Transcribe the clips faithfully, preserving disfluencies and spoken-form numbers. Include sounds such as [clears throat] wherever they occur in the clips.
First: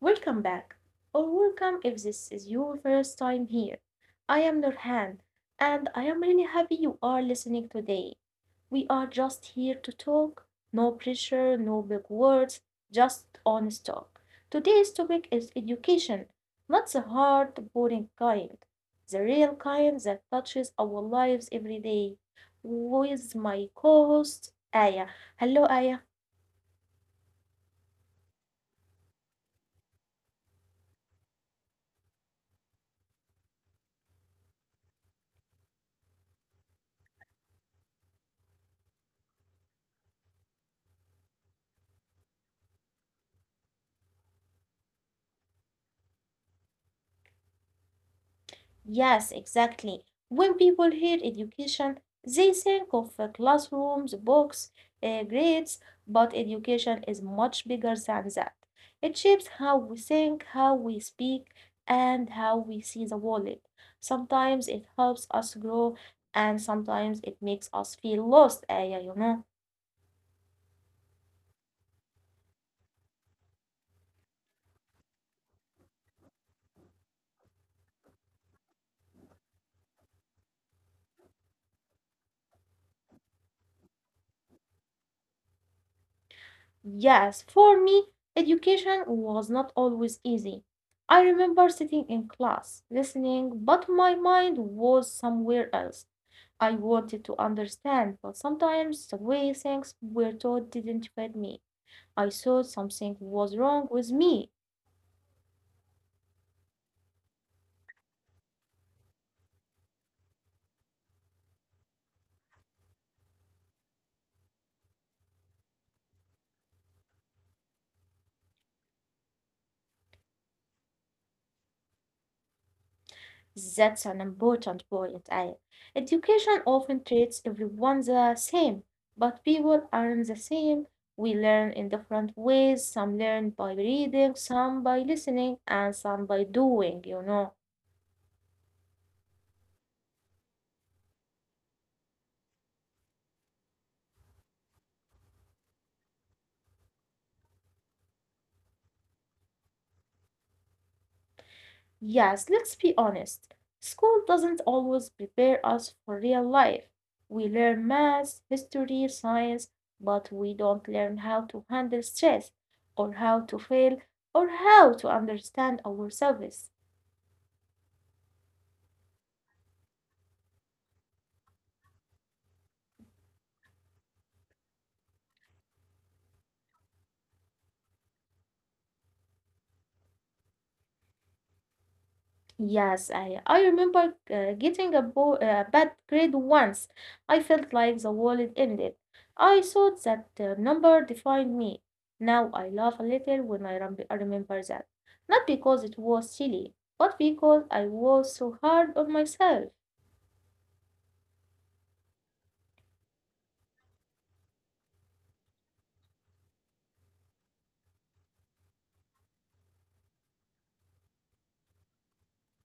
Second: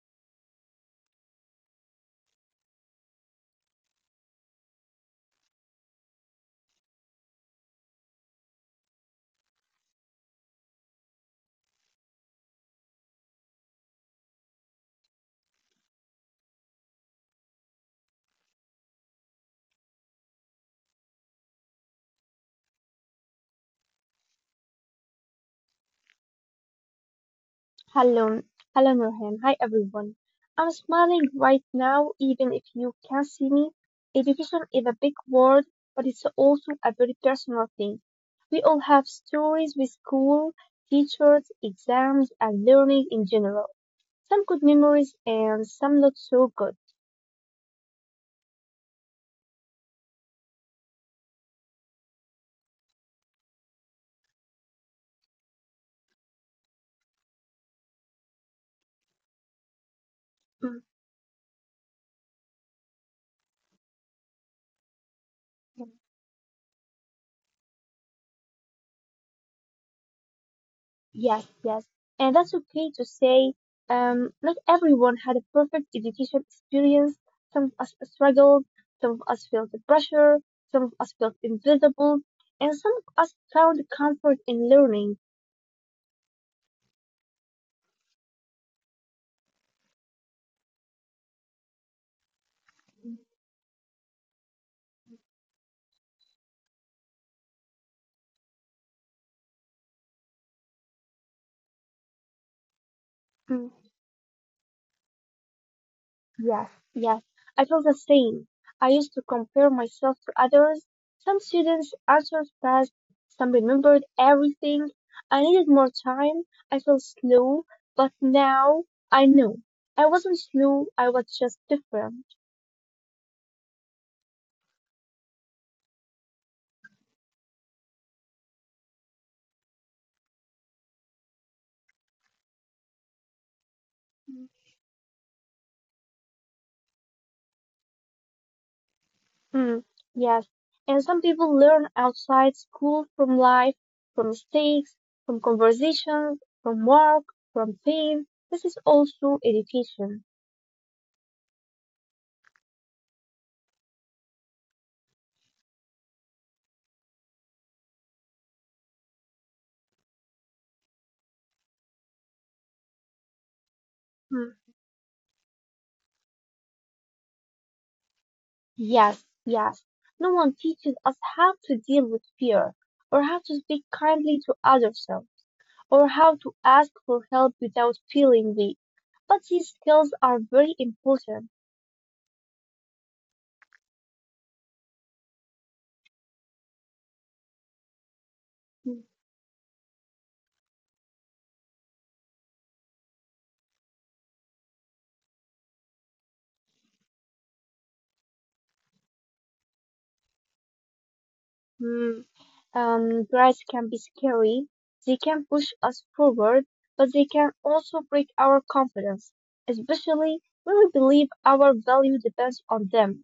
welcome back, or welcome if this is your first time here. I am Nurhan, and I am really happy you are listening today. We are just here to talk, no pressure, no big words, just honest talk. Today's topic is education, not the hard, boring kind, the real kind that touches our lives every day. With my co host, Aya. Hello, Aya. Hello, hello Nurhan. Hi everyone. I'm smiling right now, even if you can't see me. Education is a big word, but it's also a very personal thing. We all have stories with school, teachers, exams, and learning in general. Some good memories and some not so good. Yes, exactly. When people hear education, they think of uh, classrooms, books, uh, grades, but education is much bigger than that. It shapes how we Mm-hmm. think, how we speak, and how we see the world. Sometimes it helps us grow, and sometimes it makes us feel lost, Aya, you know. Yes, yes. and that's okay to say, um, not everyone had a perfect education experience. Some of us struggled, some of us felt the pressure, some of us felt invisible, and some of us found comfort in learning. Yes, for me, education was not always easy. I remember sitting in class, listening, but my mind was somewhere else. I wanted to understand, but sometimes the way things were taught didn't fit me. I thought something Mm. was wrong with me. Yes, yes, I felt the same. I used to compare myself to others. Some students answered fast, some remembered everything. I needed more time. I felt slow, but now I know. I wasn't slow, I was just different. That's an important point, Aya. Education often treats everyone the same, but people aren't the same. We learn in different ways. Some learn by reading, some by listening, and some by doing, you know. Hmm, yes, and some people learn outside school from life, from mistakes, from conversations, from work, from pain. This is also education. Yes, let's be honest. School doesn't always prepare us for real life. We learn math, history, science, but we don't learn how to handle stress, or how to Hmm. fail, or how to understand ourselves. Yes, yes. No one teaches us how to deal with fear, or how to speak kindly to others, or how to ask for help without feeling weak. But these skills are very important. Yes, I, I remember uh, getting a, bo- a bad grade once. I felt like the world ended. I thought that uh, number defined me. Now I laugh a little when I rem- I remember that. Not because it was silly, but because I was so hard on myself. Mhm. Um, pride can be scary. They can push us forward, but they can also break our confidence, especially when we believe our value depends on them.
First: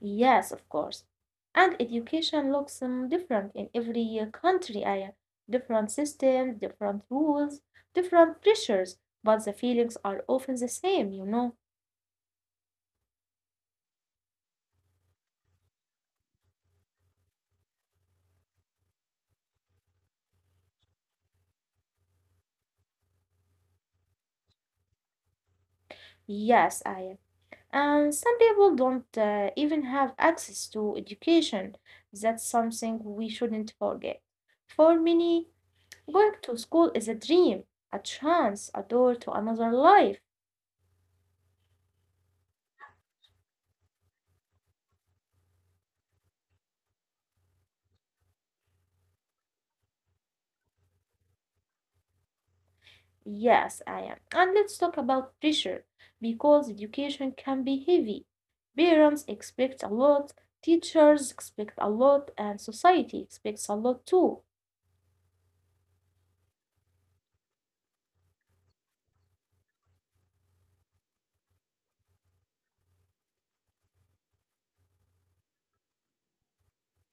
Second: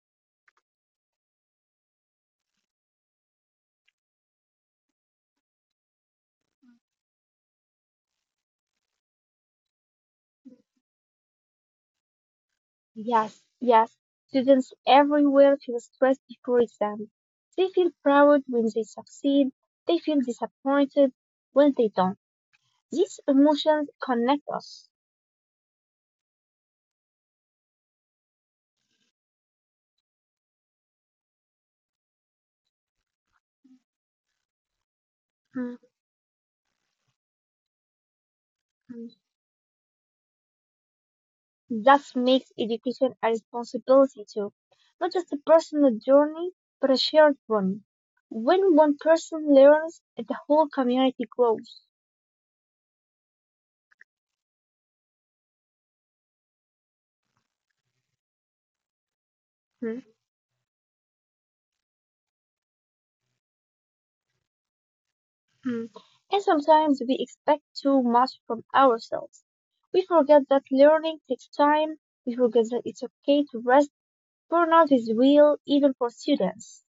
Yes, of course. And education looks um, different in every uh, country, I uh, Different systems, different rules, different pressures, but the feelings are often the same, you know. Yes, yes. students everywhere feel stressed before exams. They feel proud when they succeed. They feel disappointed when they don't. These emotions connect us. Yes, I am. And some people don't uh, even have access to education. That's something we shouldn't forget. For many, Mm, going to school is a dream, a chance, a door mm. to another life. That makes education a responsibility too. Not just a personal journey, but a shared one. When one person learns, the whole community grows. Yes, I am. And let's talk about pressure, because education can be heavy. Parents expect a lot, teachers expect a lot, and society expects a lot too. Mm. And sometimes we expect too much from ourselves. We forget that learning takes time. We forget that it's okay to rest. Burnout is real, even for students.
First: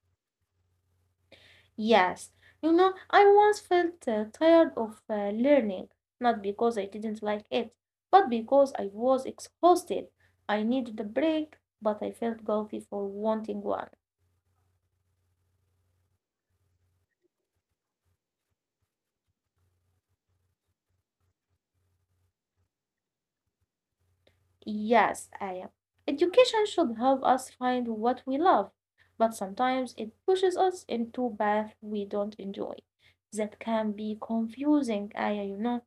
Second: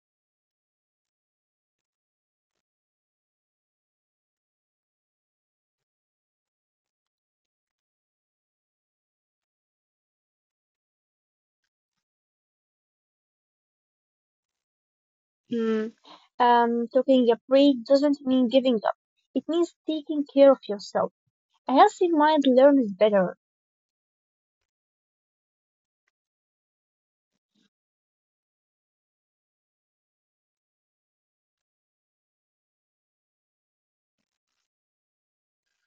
Yes, you know, I once felt uh, tired of uh, learning, not because I didn't like it, but because I was exhausted. I needed a break, but I felt guilty for wanting one. Mm. Um, taking a break doesn't mean giving up. It means taking care of yourself. A healthy mind learns better. Yes, I am. Education should help us find what we love, but sometimes it pushes us into paths we don't enjoy. That can be confusing, Aya, you know.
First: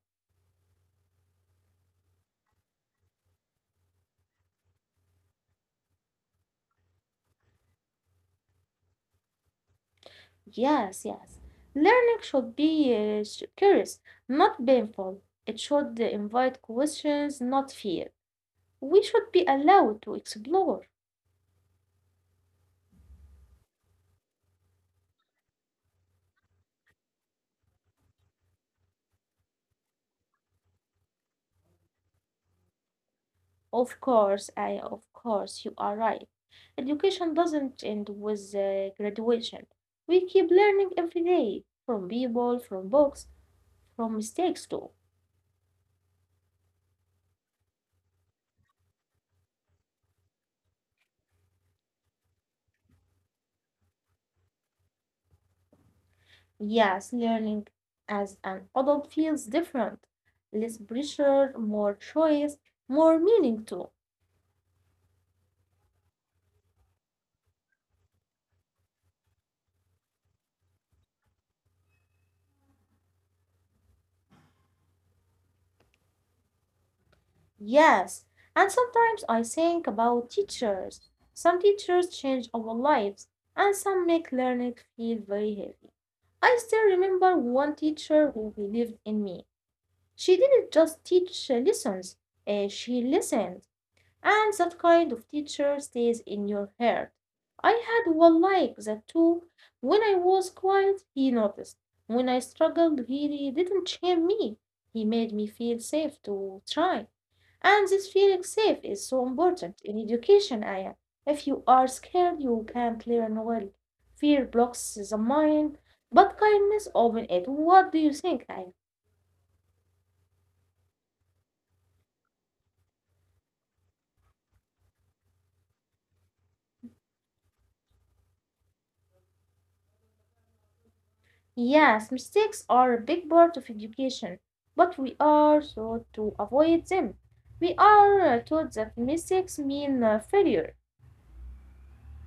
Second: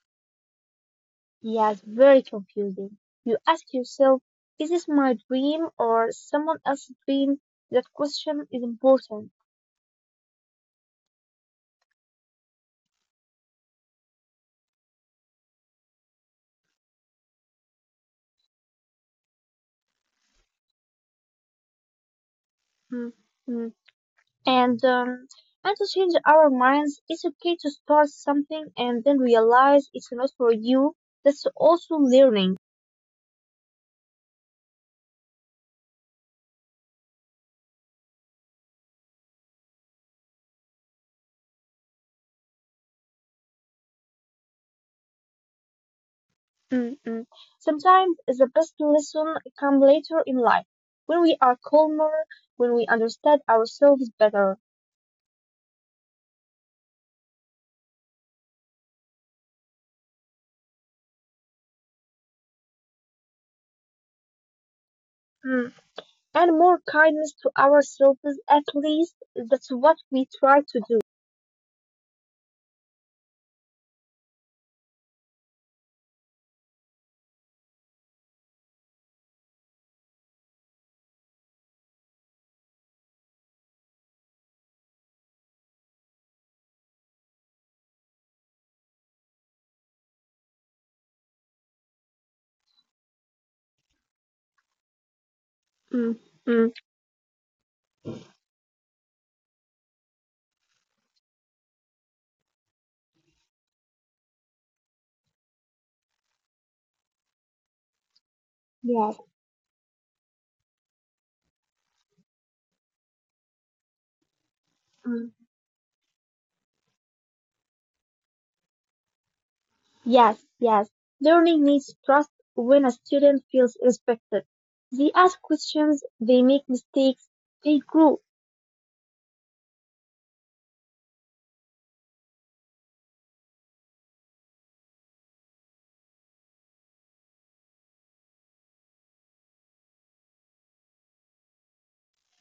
Yeah, it's very confusing. You ask yourself, is this my dream or someone else's dream? That question is important. Yes, yes. Learning should be uh, sh- curious, not painful. It should uh, invite questions, not fear. We should be allowed to explore. Mm. Mm. and um, and to change our minds. It's okay to start something and then realize it's not for you. That's also learning. Of course, I, of course, you are right. Education doesn't end with uh, graduation. We keep learning every day from people, from books, from mistakes too. Mm-mm. Sometimes the best lesson come later in life when we are calmer, when we understand ourselves better. Yes, learning as an adult feels different. Less pressure, more choice, more meaning too. Mm. And more kindness to ourselves, at least that's what we try to do. Yes, and sometimes I think about teachers. Some teachers change our lives, and some make learning feel very heavy. I still remember one teacher who believed in me. She didn't just teach uh, lessons, uh, she listened and that kind of teacher Mm, stays in mm, your heart. I had one like that too. When I was quiet, he noticed. When I struggled, he didn't shame me. He made me feel safe to try. And this feeling safe is yes. so important in education, Aya. If you are scared, you can't learn well. Fear blocks the mind, but kindness opens it. What do you think, Aya? Yes, yes. Learning needs trust. When a student feels respected, they ask questions, they make mistakes, they grow. Yes, mistakes are a big part of education, but we are taught to avoid them. We are uh, taught that mistakes mean uh, failure.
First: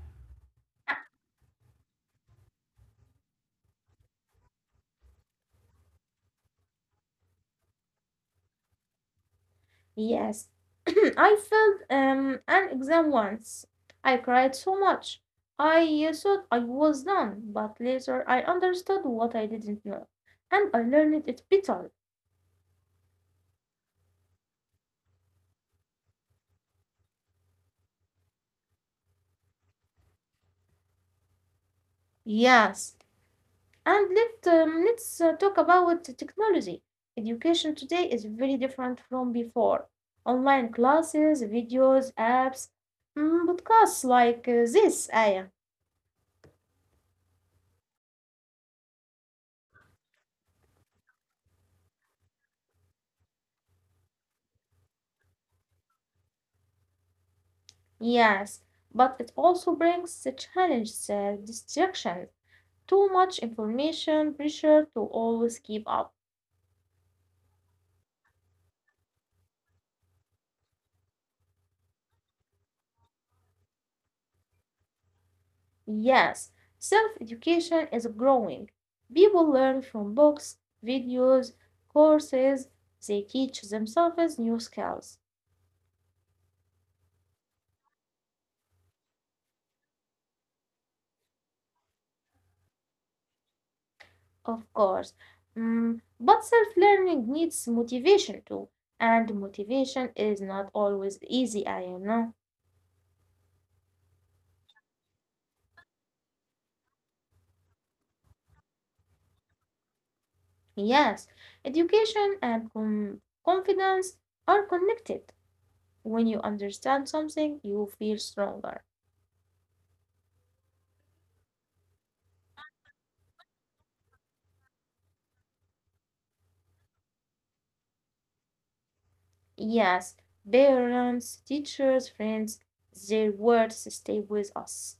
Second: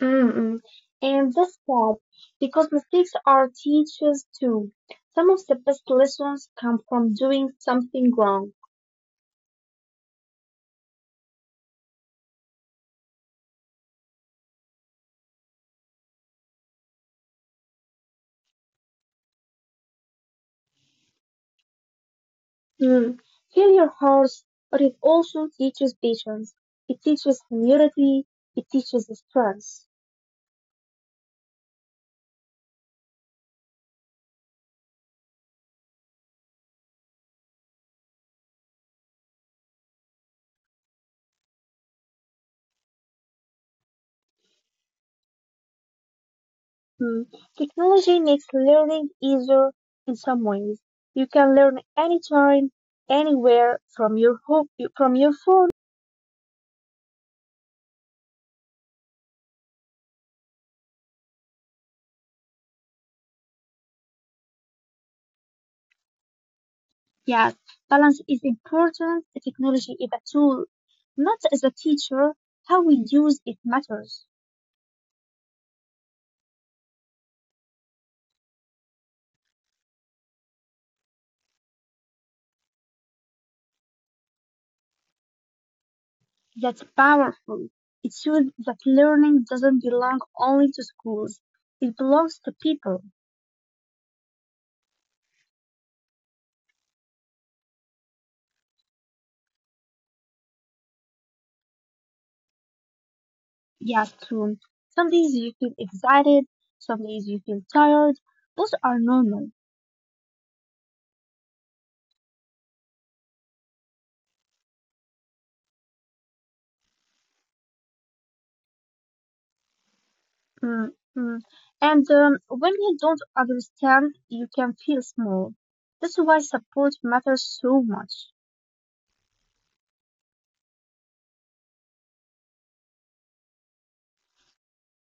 Mm-mm. And that's sad because mistakes are teachers too. Some of the best lessons come from doing something wrong. Yes, [clears throat] I failed um, an exam once. I cried so much. I uh, thought I was done, but later I understood what I didn't know, and I learned it better. Mm. Failure hurts, but it also teaches patience. It teaches humility. It teaches strength. Yes, and let, um, let's uh, talk about the technology. Education today is very different from before. Online classes, videos, apps, mm, podcasts like uh, this, Aya. Mm. Technology makes learning easier in some ways. You can learn anytime, anywhere from your home, from your phone. Yes, but it also brings the challenges, uh, distraction, too much information, pressure to always keep up. Yes, balance is important. The Technology is a tool, not as a teacher. How we use it matters. Yes, self education is growing. People learn from books, videos, courses, they teach themselves new skills. That's powerful. It shows that learning doesn't belong only to schools. It belongs to people. Of course. Mm, but self learning needs motivation too. And motivation is not always easy, I know. Yes, true. Some days you feel excited. Some days you feel tired. Both are normal. Yes, education and com- confidence are connected. When you understand something, you feel stronger. Mm, mm. And um, when you don't understand, you can feel small. That's why support matters so much. Yes, parents, teachers, friends, their words stay with us.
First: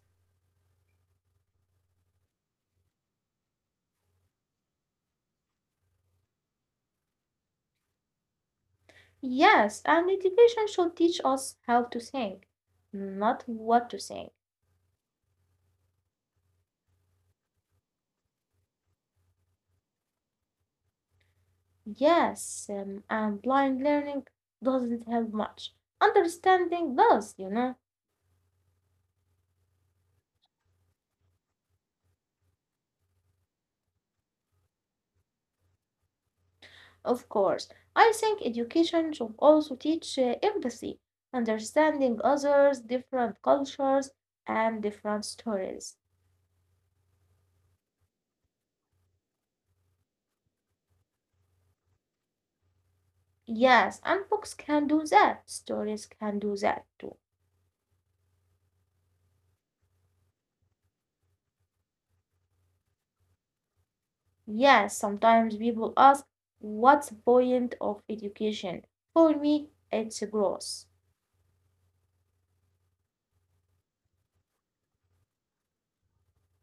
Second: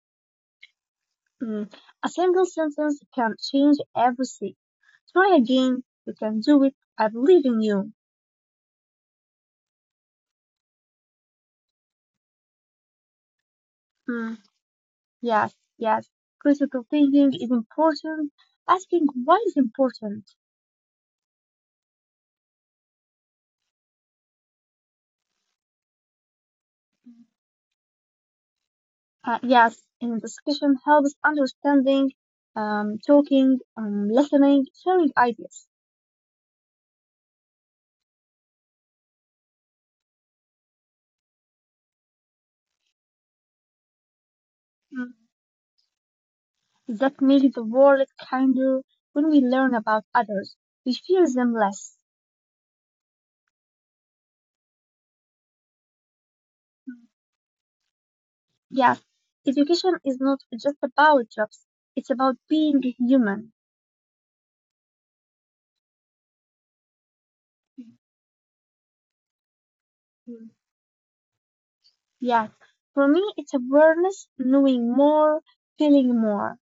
Mm. A single sentence can change everything. Try again. You can do it. I believe in you. Yes, and education should teach us how to think, not what to think. Mm. Yes, yes. Critical thinking is important. Asking why is important. Yes, um, and blind learning doesn't help much. Understanding does, you know, Uh, yes, in discussion helps understanding, um, talking, um, listening, sharing ideas. of course. I think education should also teach uh, empathy, understanding others, different cultures, and Mm. different stories. That makes the world kinder when we learn about others. We fear them less. Yes, and books can do that. Stories can do that too. Yes, education is not just about jobs, it's about being human. Yes, sometimes people ask, what's the point of education? For me, it's Mm. growth. Yes, for me, it's awareness, knowing more, feeling more.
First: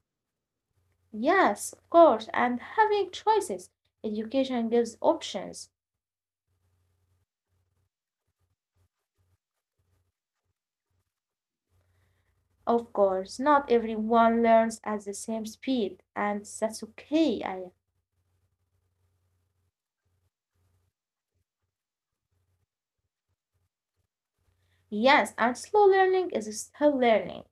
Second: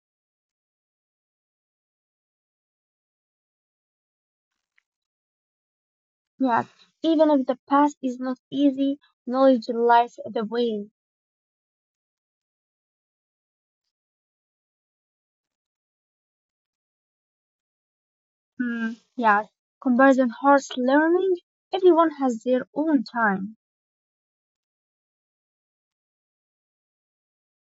Yes, of course, and having choices. Education gives options. Yes, even if the past is not easy, knowledge lies the way. Of course, not everyone learns at the same speed, and that's okay. I, Hmm. Yes, comparison hurts learning. Everyone has their own time. yes, and slow learning is still learning.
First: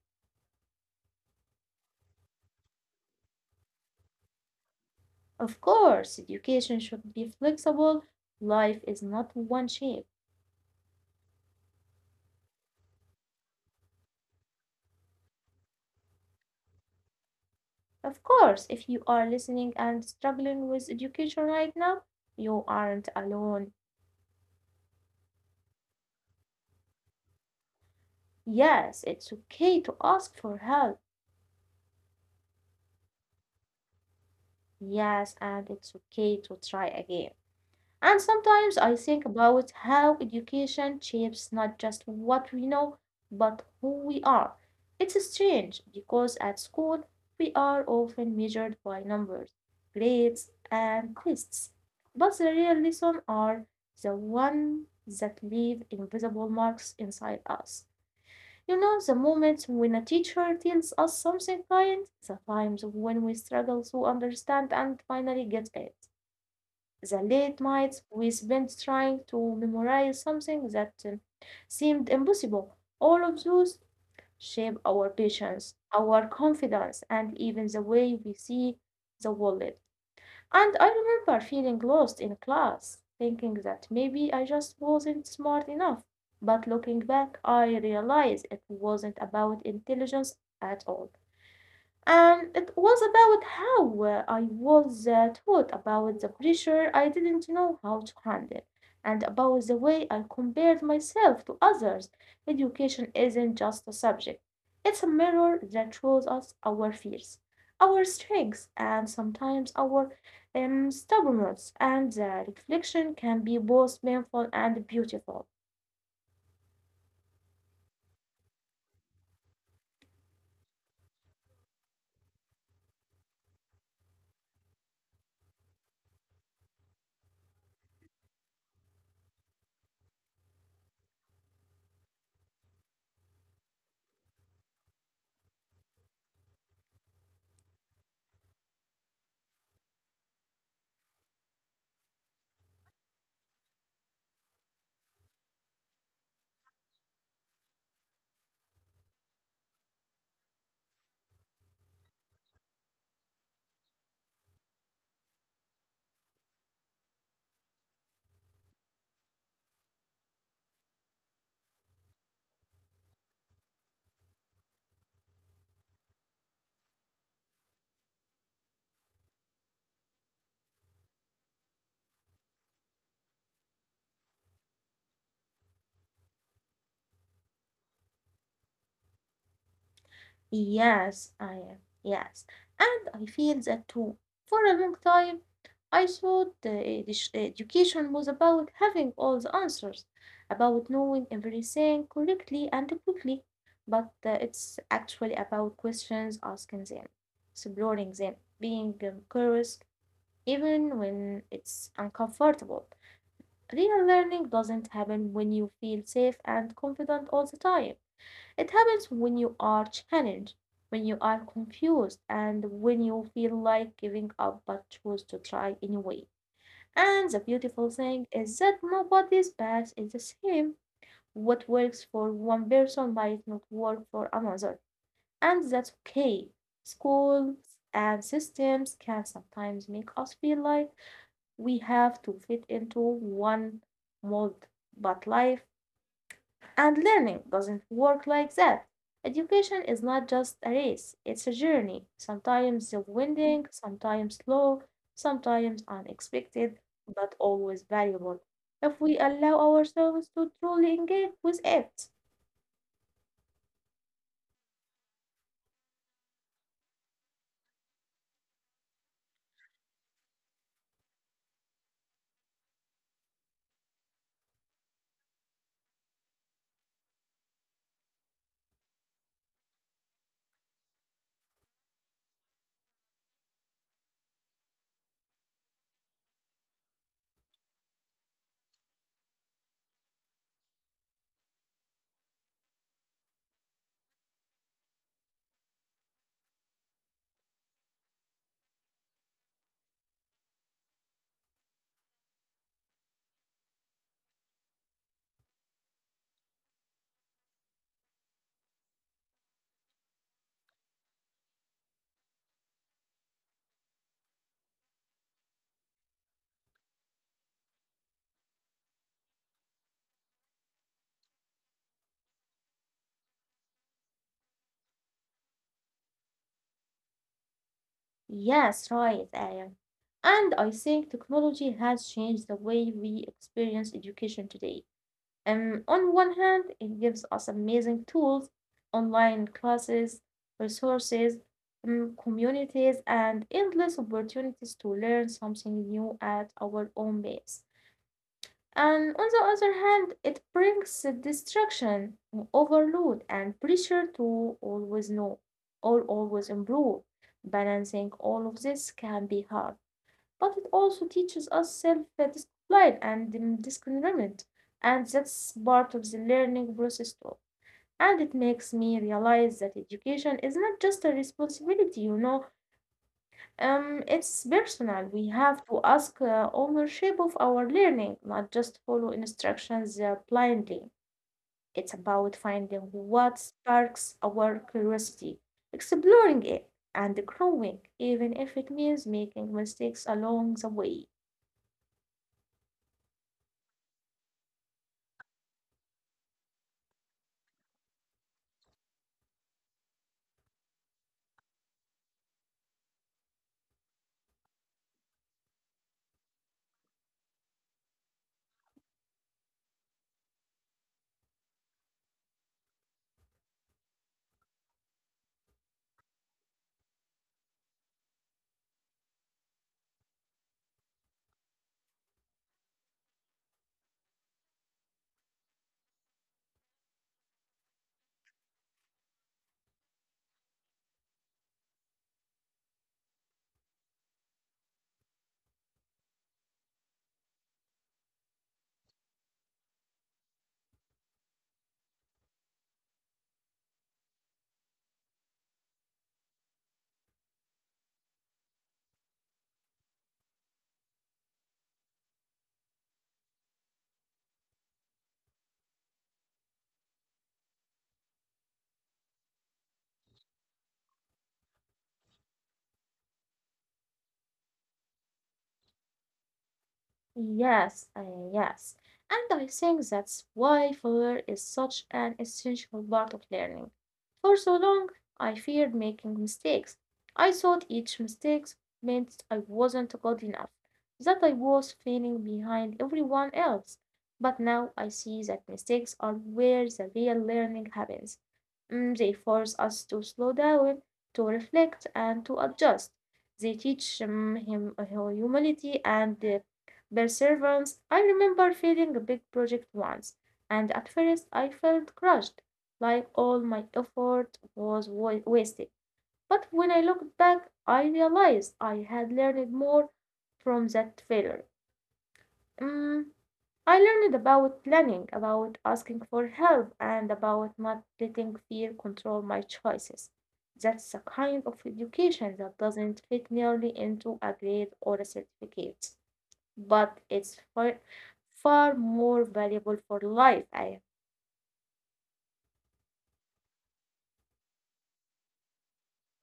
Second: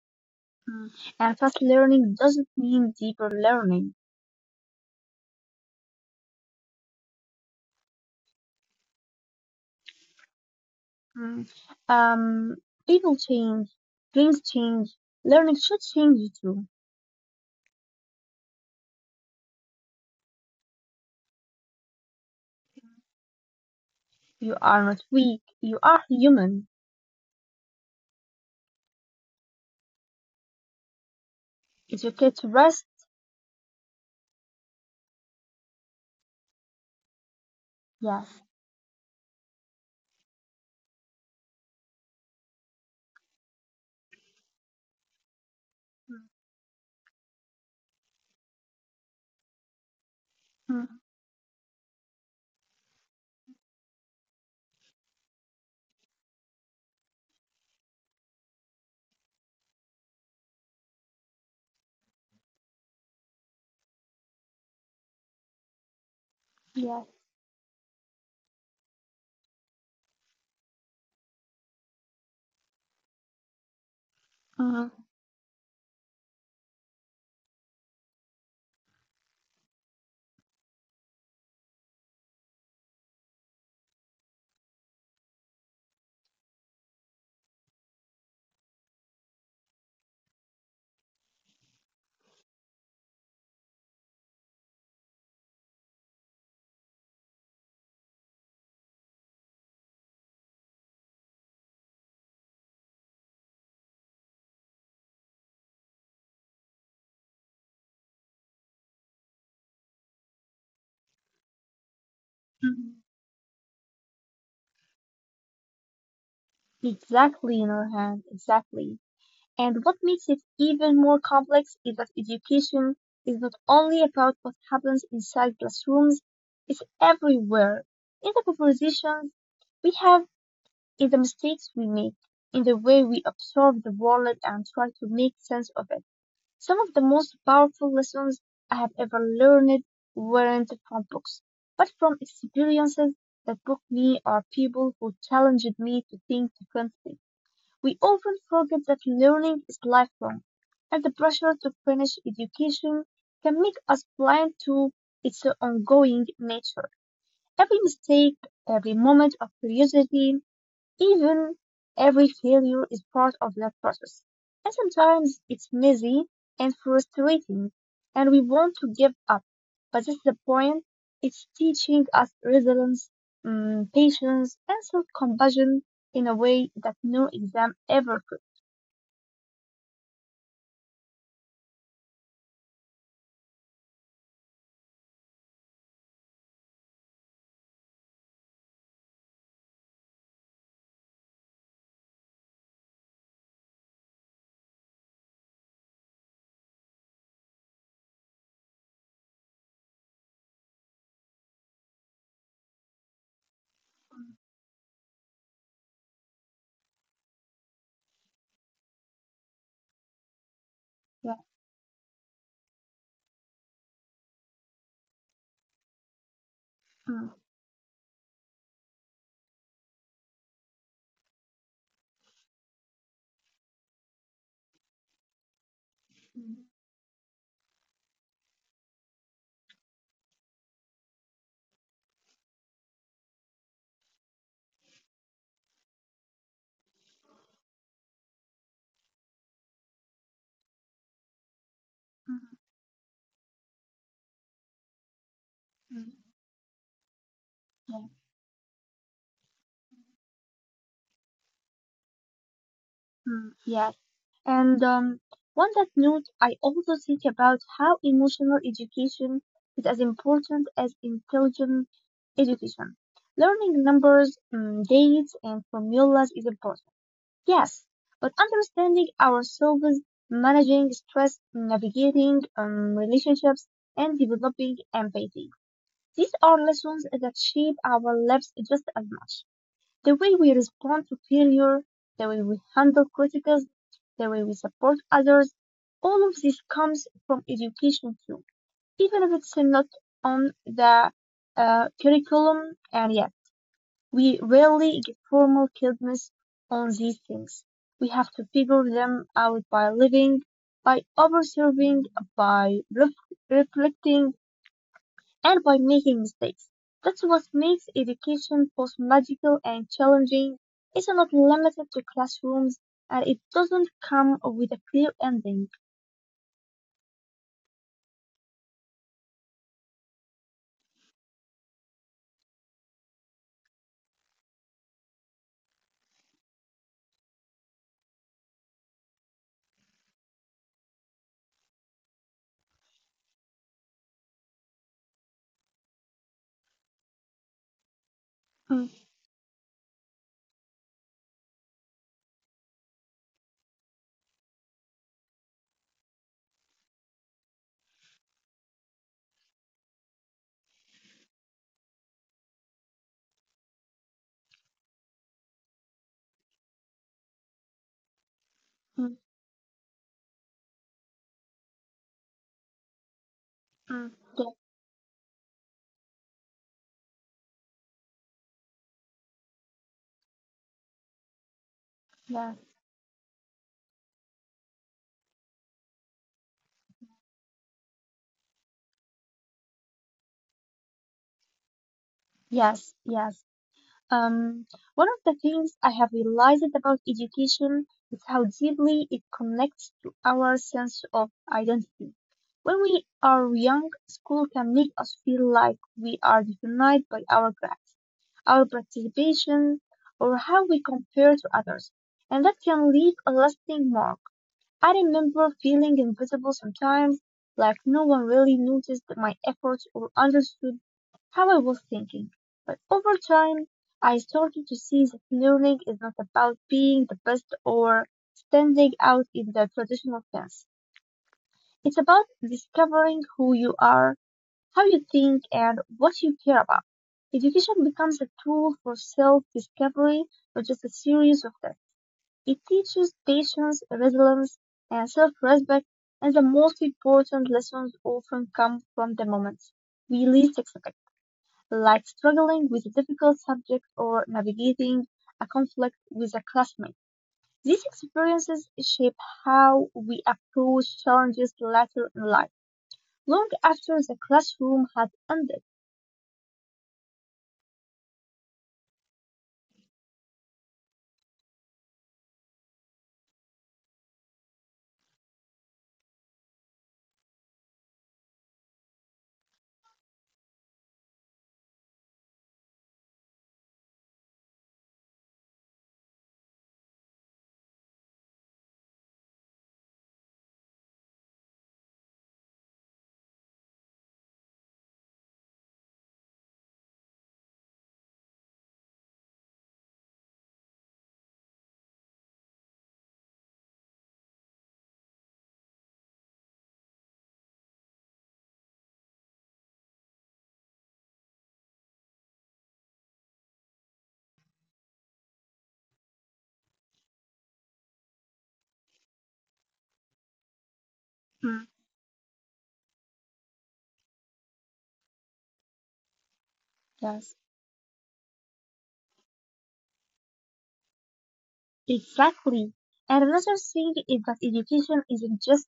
Hmm. And fast learning doesn't mean deeper learning. Of course, education should be flexible. Life is not one shape. Mm. Um, People change, dreams change, learning should change too. Of course, if you are listening and struggling with education right now, you aren't alone. You are not weak, you are human. Yes, it's okay to ask for help. It's okay to rest, Yes, and it's okay to try again. And yes. sometimes I think about how education shapes not just what we know, but who we are. It's strange because at school we are often measured by numbers, grades, and Mm. tests. But the real lessons are the ones that leave invisible marks inside us. You know, the moments when a teacher tells us something kind, the times when we struggle to understand and finally get it. The Yes. late nights we spent trying to memorize something that uh, seemed impossible, all of those shape our Mhm. patience, our confidence, and even the way we see the world. And I remember feeling lost in class, thinking that maybe I just wasn't smart enough. But looking back, I realized it wasn't about intelligence at all. And it was about how uh, I was uh, taught about the pressure I didn't know how to handle, and about the way I compared myself to others. Education isn't just a subject, it's a mirror that shows us our fears, our strengths, and sometimes our um, stubbornness. And the reflection Mhm. can be both painful and beautiful. Exactly, Nurhan, exactly. And what makes it even more complex is that education is not only about what happens inside classrooms, it's everywhere. In the conversations we have in the mistakes we make, in the way we observe the world and try to make sense of it. Some of the most powerful lessons I have ever learned weren't from books, but from experiences that broke me or people who challenged me to think differently. We often forget that learning is lifelong, and the pressure to finish education can make us blind to its ongoing nature. Every mistake, every moment of curiosity, even every failure is part of that process. And sometimes it's messy and frustrating, and we want to give up. But this is the point. It's teaching us resilience, mm, patience, and self-compassion in a way that no exam ever could. Yes, I am. Yes. And I feel that too. For a long time, I thought uh, edu- education was about having all the answers, about knowing everything correctly and quickly. But uh, it's actually about questions, asking them, exploring them, being um, curious, even when it's uncomfortable. Real learning Mm, doesn't happen when you feel safe and confident all the time. It happens when you are challenged, when you are yeah. confused, and when you feel like giving up but choose to try anyway. And the Mm, beautiful thing is that nobody's path is the same. What works for one person might not work for another, and that's okay. mm, Schools and systems can sometimes make us feel like we have to fit into one mold, but life and learning doesn't work like that. Education is not just a race, it's a journey, sometimes mm, winding, sometimes slow, sometimes mm, mm, unexpected, but always valuable yeah. if we allow ourselves to truly engage with it. mm, yeah. And um, On that note, I also think about how emotional education is as important as intelligent education. Learning numbers, mm, dates, and formulas is important, yes, but understanding ourselves, managing stress, navigating um, relationships, and developing empathy. These are lessons that shape our lives just as much. The way we respond to failure, the way we handle criticism, the way we support others, all of this comes from education too, even if it's not on the uh, curriculum. And yet, we rarely get formal guidance on these things. We have to figure them out by living, by observing, by ref- reflecting, and by making mistakes. That's what makes education both magical and challenging. It's not limited to classrooms and it doesn't come with a clear ending. Yes, right, Aaron. And I think technology has changed the way we experience education today. Um, on one hand, it gives us amazing tools, online classes, resources, um, communities, and endless opportunities to learn something new at our own pace. And Mm, on the other hand, it brings distraction, overload, and pressure to always know or always improve. Balancing all of this can be hard but it also teaches us self discipline and um, discernment, and that's part of the learning process too. And it makes me mm, realize that education is not just a responsibility, you know, um, mm. it's personal. We have to ask uh, ownership of our learning, not just follow instructions uh, blindly. It's about finding Yes, what sparks our curiosity, exploring it, and growing, even if it means making mistakes along the way. yes, yes, yes. Um, One of the things I have realized about education is how deeply it connects to our sense of identity. When we are young, school can make us feel like we are defined by our grades our participation, or how we compare to others, and that can leave a lasting mark. I remember feeling invisible sometimes, like no one really noticed my efforts or understood how I was thinking. But over time, I started to see that learning is not about being the best or standing out in the traditional sense. It's about discovering who you are how you think and what you care about. Education becomes a tool for self discovery, not just a series of tests. It teaches patience, resilience, and self respect, and the most important lessons often come from the moments we least expect, like struggling with a difficult subject or navigating a conflict with a classmate. These experiences shape how we approach challenges later in life, long after the classroom has ended. Yes, uh, yes. And I think that's why failure is such an essential part of learning. For so long, I feared making mistakes. I thought each mistake meant I wasn't good enough, that I was failing behind everyone else. But now I see that mistakes are where the real learning happens. Mm, they force us to slow down, to reflect, and to adjust. They teach um, him humility and uh, Perseverance. I remember failing a big project once, and at first I felt crushed, like all my effort was wa- wasted. But when I looked back, I realized I had learned more from that failure. Mm, I learned about planning, about asking for help, and about not letting fear control my choices. That's the kind of education that doesn't fit merely into a grade or a certificate but it's far, Yes, far more valuable for life. I, exactly. And another thing is that education isn't just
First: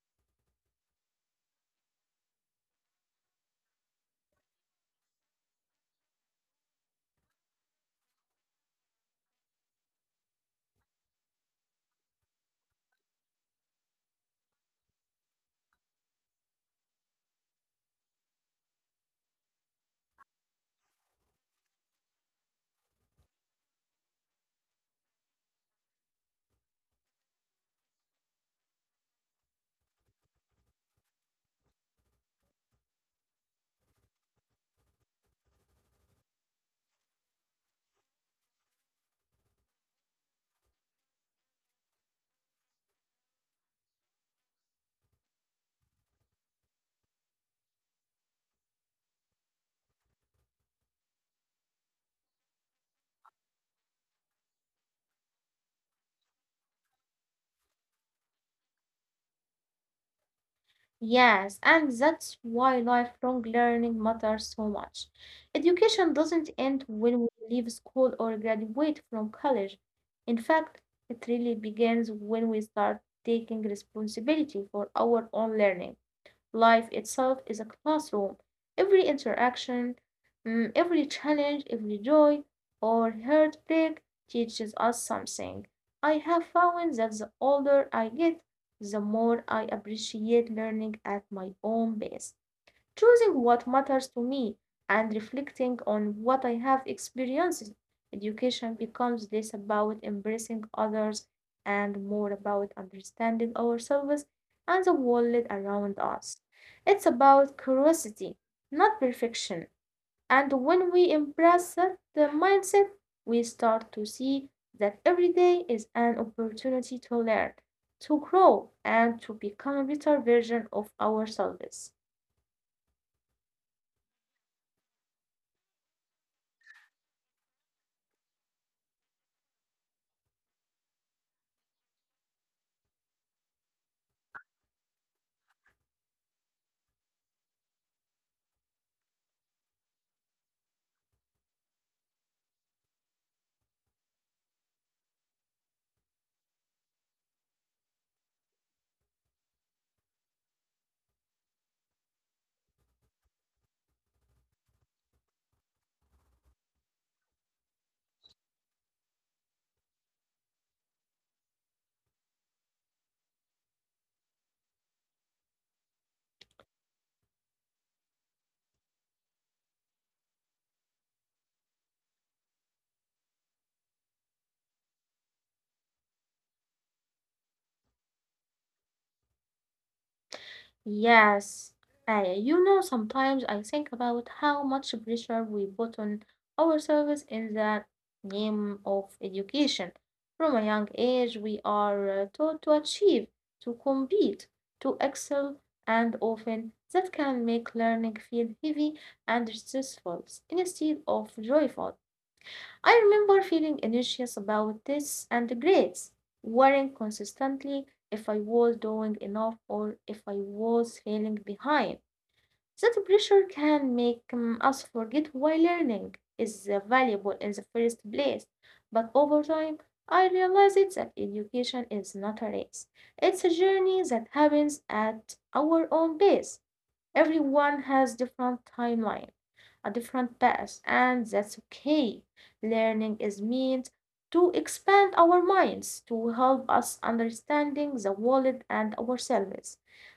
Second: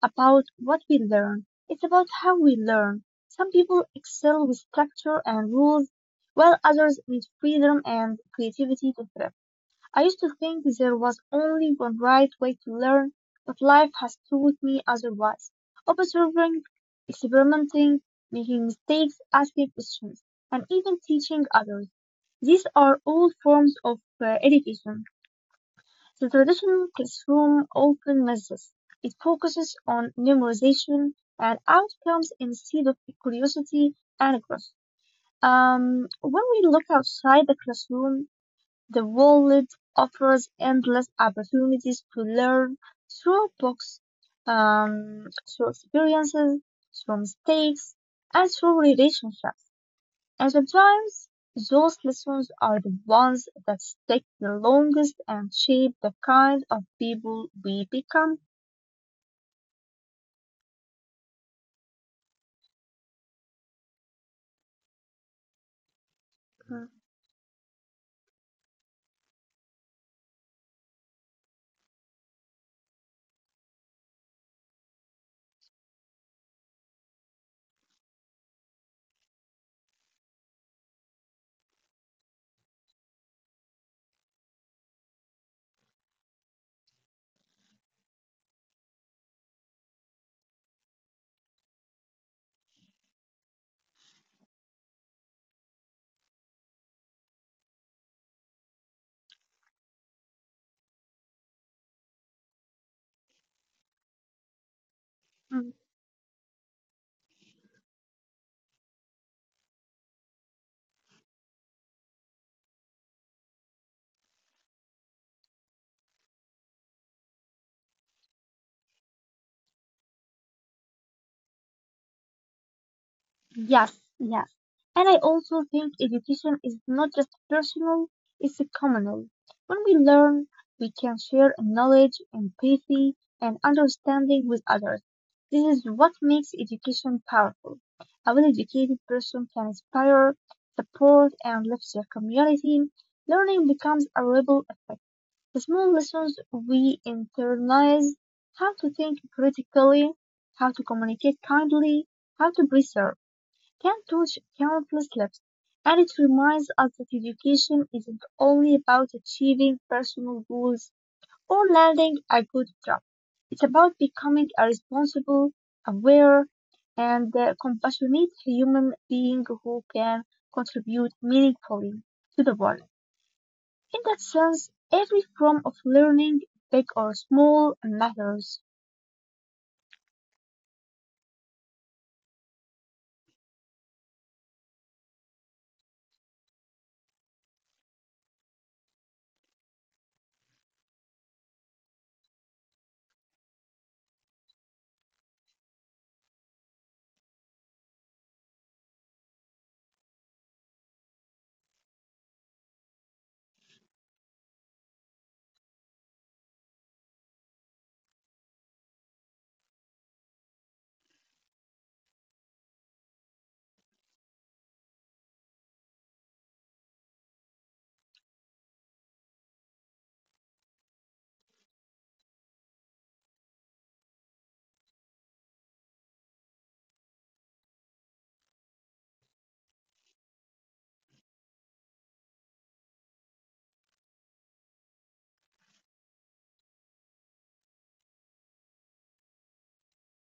about what we learn, it's about how we learn. Some people excel with structure and rules, while others need freedom and creativity to thrive. I used to think there was only one right way to learn, but life has taught me otherwise. Observing, experimenting, making mistakes, asking questions, and even teaching others. These are all forms of uh, education. The traditional classroom open method. It focuses on memorization and outcomes instead of curiosity and growth. Um, when we look outside the classroom, the world offers endless opportunities to learn through books, um, through experiences, through mistakes, and through relationships. And sometimes those lessons are the ones that stick the longest and shape the kind of people we become. yes, and that's why lifelong learning matters so much. Education doesn't end when we leave school or graduate from college. In fact, it really begins when we start taking responsibility for our own learning. Life itself is a classroom. Every interaction, mm, every challenge, every joy or heartbreak teaches us something. I have found that the older I get, the more I appreciate learning at my own pace choosing what matters to me, and reflecting on what I have experienced. Education becomes less about embracing others and more about understanding ourselves and the world around us. It's about curiosity, not perfection. And when we embrace that the mindset, we start to see that every day is an opportunity to learn, to grow, and to become a better version of ourselves. Yes, yes. And I also think education is not just personal, it's a communal. When we learn, we can share knowledge, empathy, and understanding with others. This is what makes education powerful. A well educated person can inspire, support, and lift their community. Learning becomes a ripple effect. The small lessons we internalize how to think critically, how to communicate kindly, how to preserve can touch countless lives, and it reminds us that education isn't only about achieving personal goals or landing a good job. It's about becoming a responsible, aware, and uh, compassionate human being who can contribute meaningfully to the world. In that sense, every form of learning, big or small, matters. Yes, Aya, you know, sometimes I think about how much pressure we put on ourselves in the name of education. From a young age, we are uh, taught to achieve, to compete, to excel, and often that can make learning feel heavy and stressful instead of joyful. I remember feeling anxious about this and the grades, worrying constantly if I was doing enough or if I was falling behind. That pressure can make um, us forget why learning is uh, valuable in the first place. But over time, I realized that education is not a race. It's a journey that happens at our own pace. Everyone has different timeline, a different path, and that's okay. Learning is meant to expand our minds, to help us understanding the world and ourselves,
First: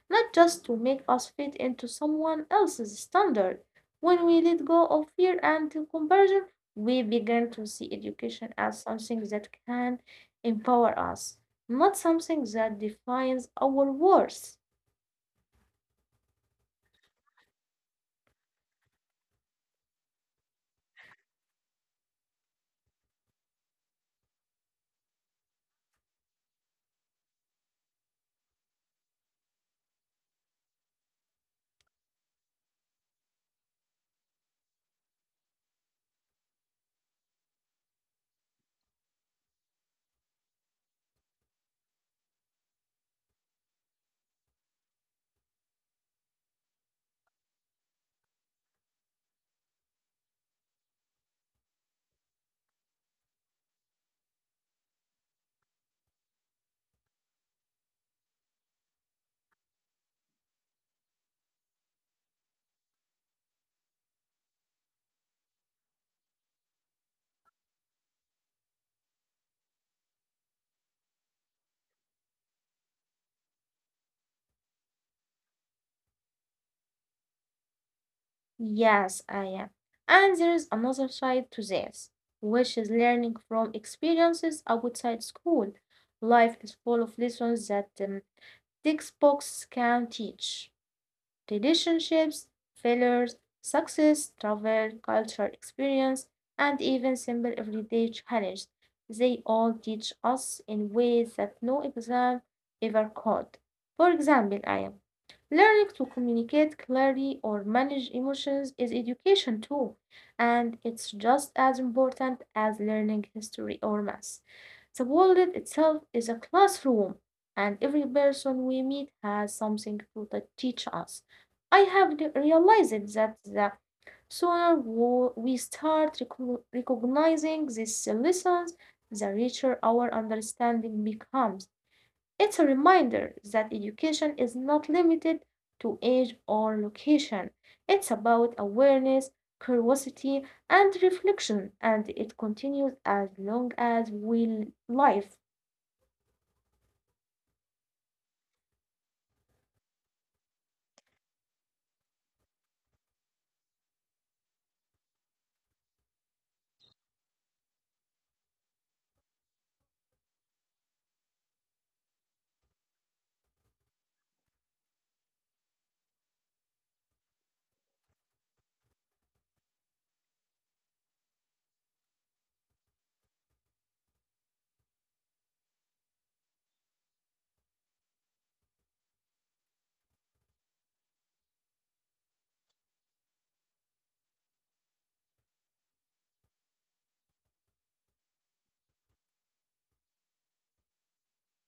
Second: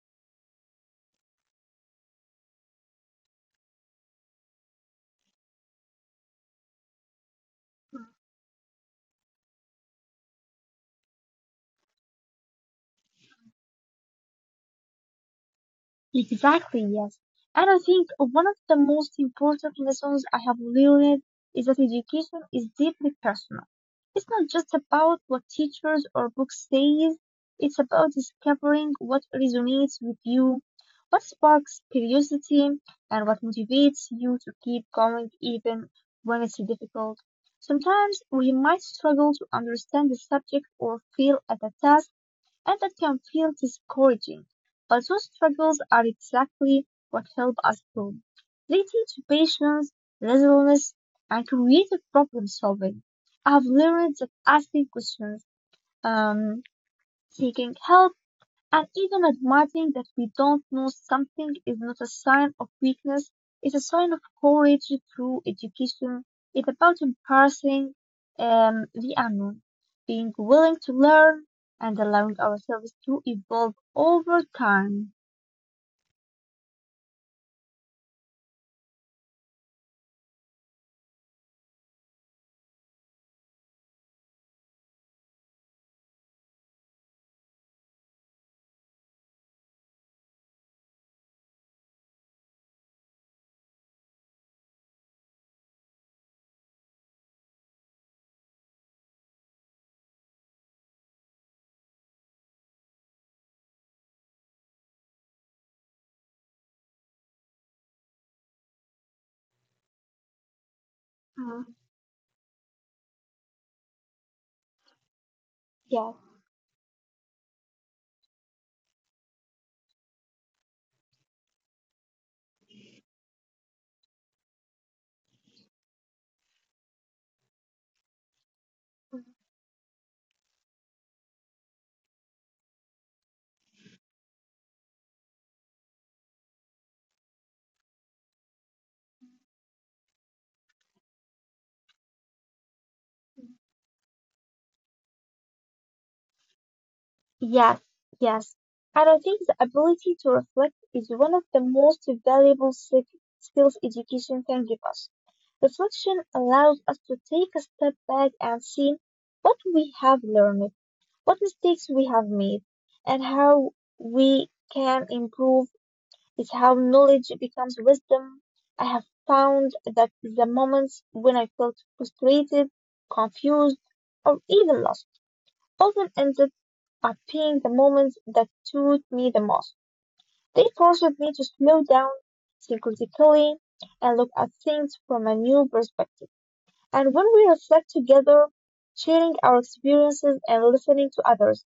not just to make us fit into someone else's standard. When we let go of fear and comparison, we begin to see education as something that can empower us, not something that defines our worth. Exactly, yes. And I think one of the most important lessons I have learned is that education is deeply personal. It's not just about what teachers or books say, it's about discovering what resonates with you, what sparks curiosity, and what motivates you to keep going even when it's difficult. Sometimes we might struggle to understand the subject or feel at a task and that can feel discouraging. But those struggles are exactly what help us grow. They teach patience, resilience, and creative problem solving. I've learned that asking questions, um, seeking help, and even admitting that we don't know something is not a sign of weakness, it's a sign of courage through education. It's about embracing um, the unknown, being willing to learn, and allowing ourselves to evolve over time. Yes, I am. And there is another side to this, which is learning from experiences outside school. Life is full of lessons that um, textbooks can teach relationships, failures, success, travel, culture, experience, and even simple everyday challenges. They all teach us in ways that no exam ever could. For example, I am learning to communicate clearly or manage emotions is education too, and it's just Mm, as important as learning history or math. The world yes. itself is a classroom, and every person we meet has something to t- teach us. I have re- realized that the sooner wo- we start recogn- recognizing these lessons, the richer our understanding becomes. It's a reminder that education is not limited to age or location. It's about awareness, curiosity, and reflection, and it continues as long as we live. Yes, yes. And I think the ability to reflect is one of the most valuable sk- skills education can give us. Reflection allows us to take a step back and see what we have learned, what mistakes we have made, and how we can improve is how knowledge becomes wisdom. I have found that the moments when I felt frustrated, confused, or even lost often ended up being the moments that taught me the most. They forced me to slow down, think critically, and look at things from a new perspective. And when we reflect together, sharing our experiences and listening to others,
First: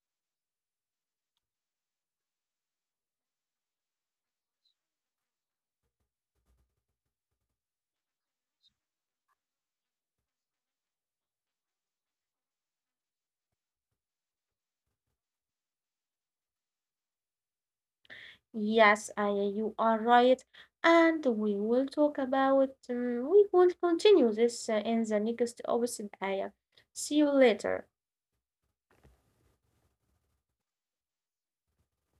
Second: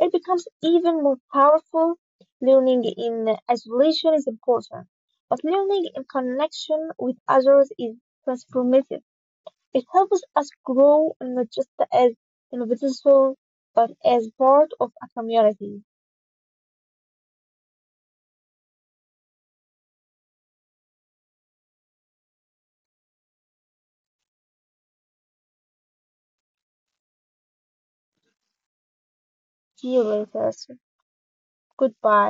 it becomes even more powerful. Learning in isolation is important, but learning in connection with others is transformative. It helps us grow not just as individuals but as part of a community. Yes, I, you are right. And we will talk about, um, we will continue this uh, in the next episode. آية. See you later. See you later. Goodbye.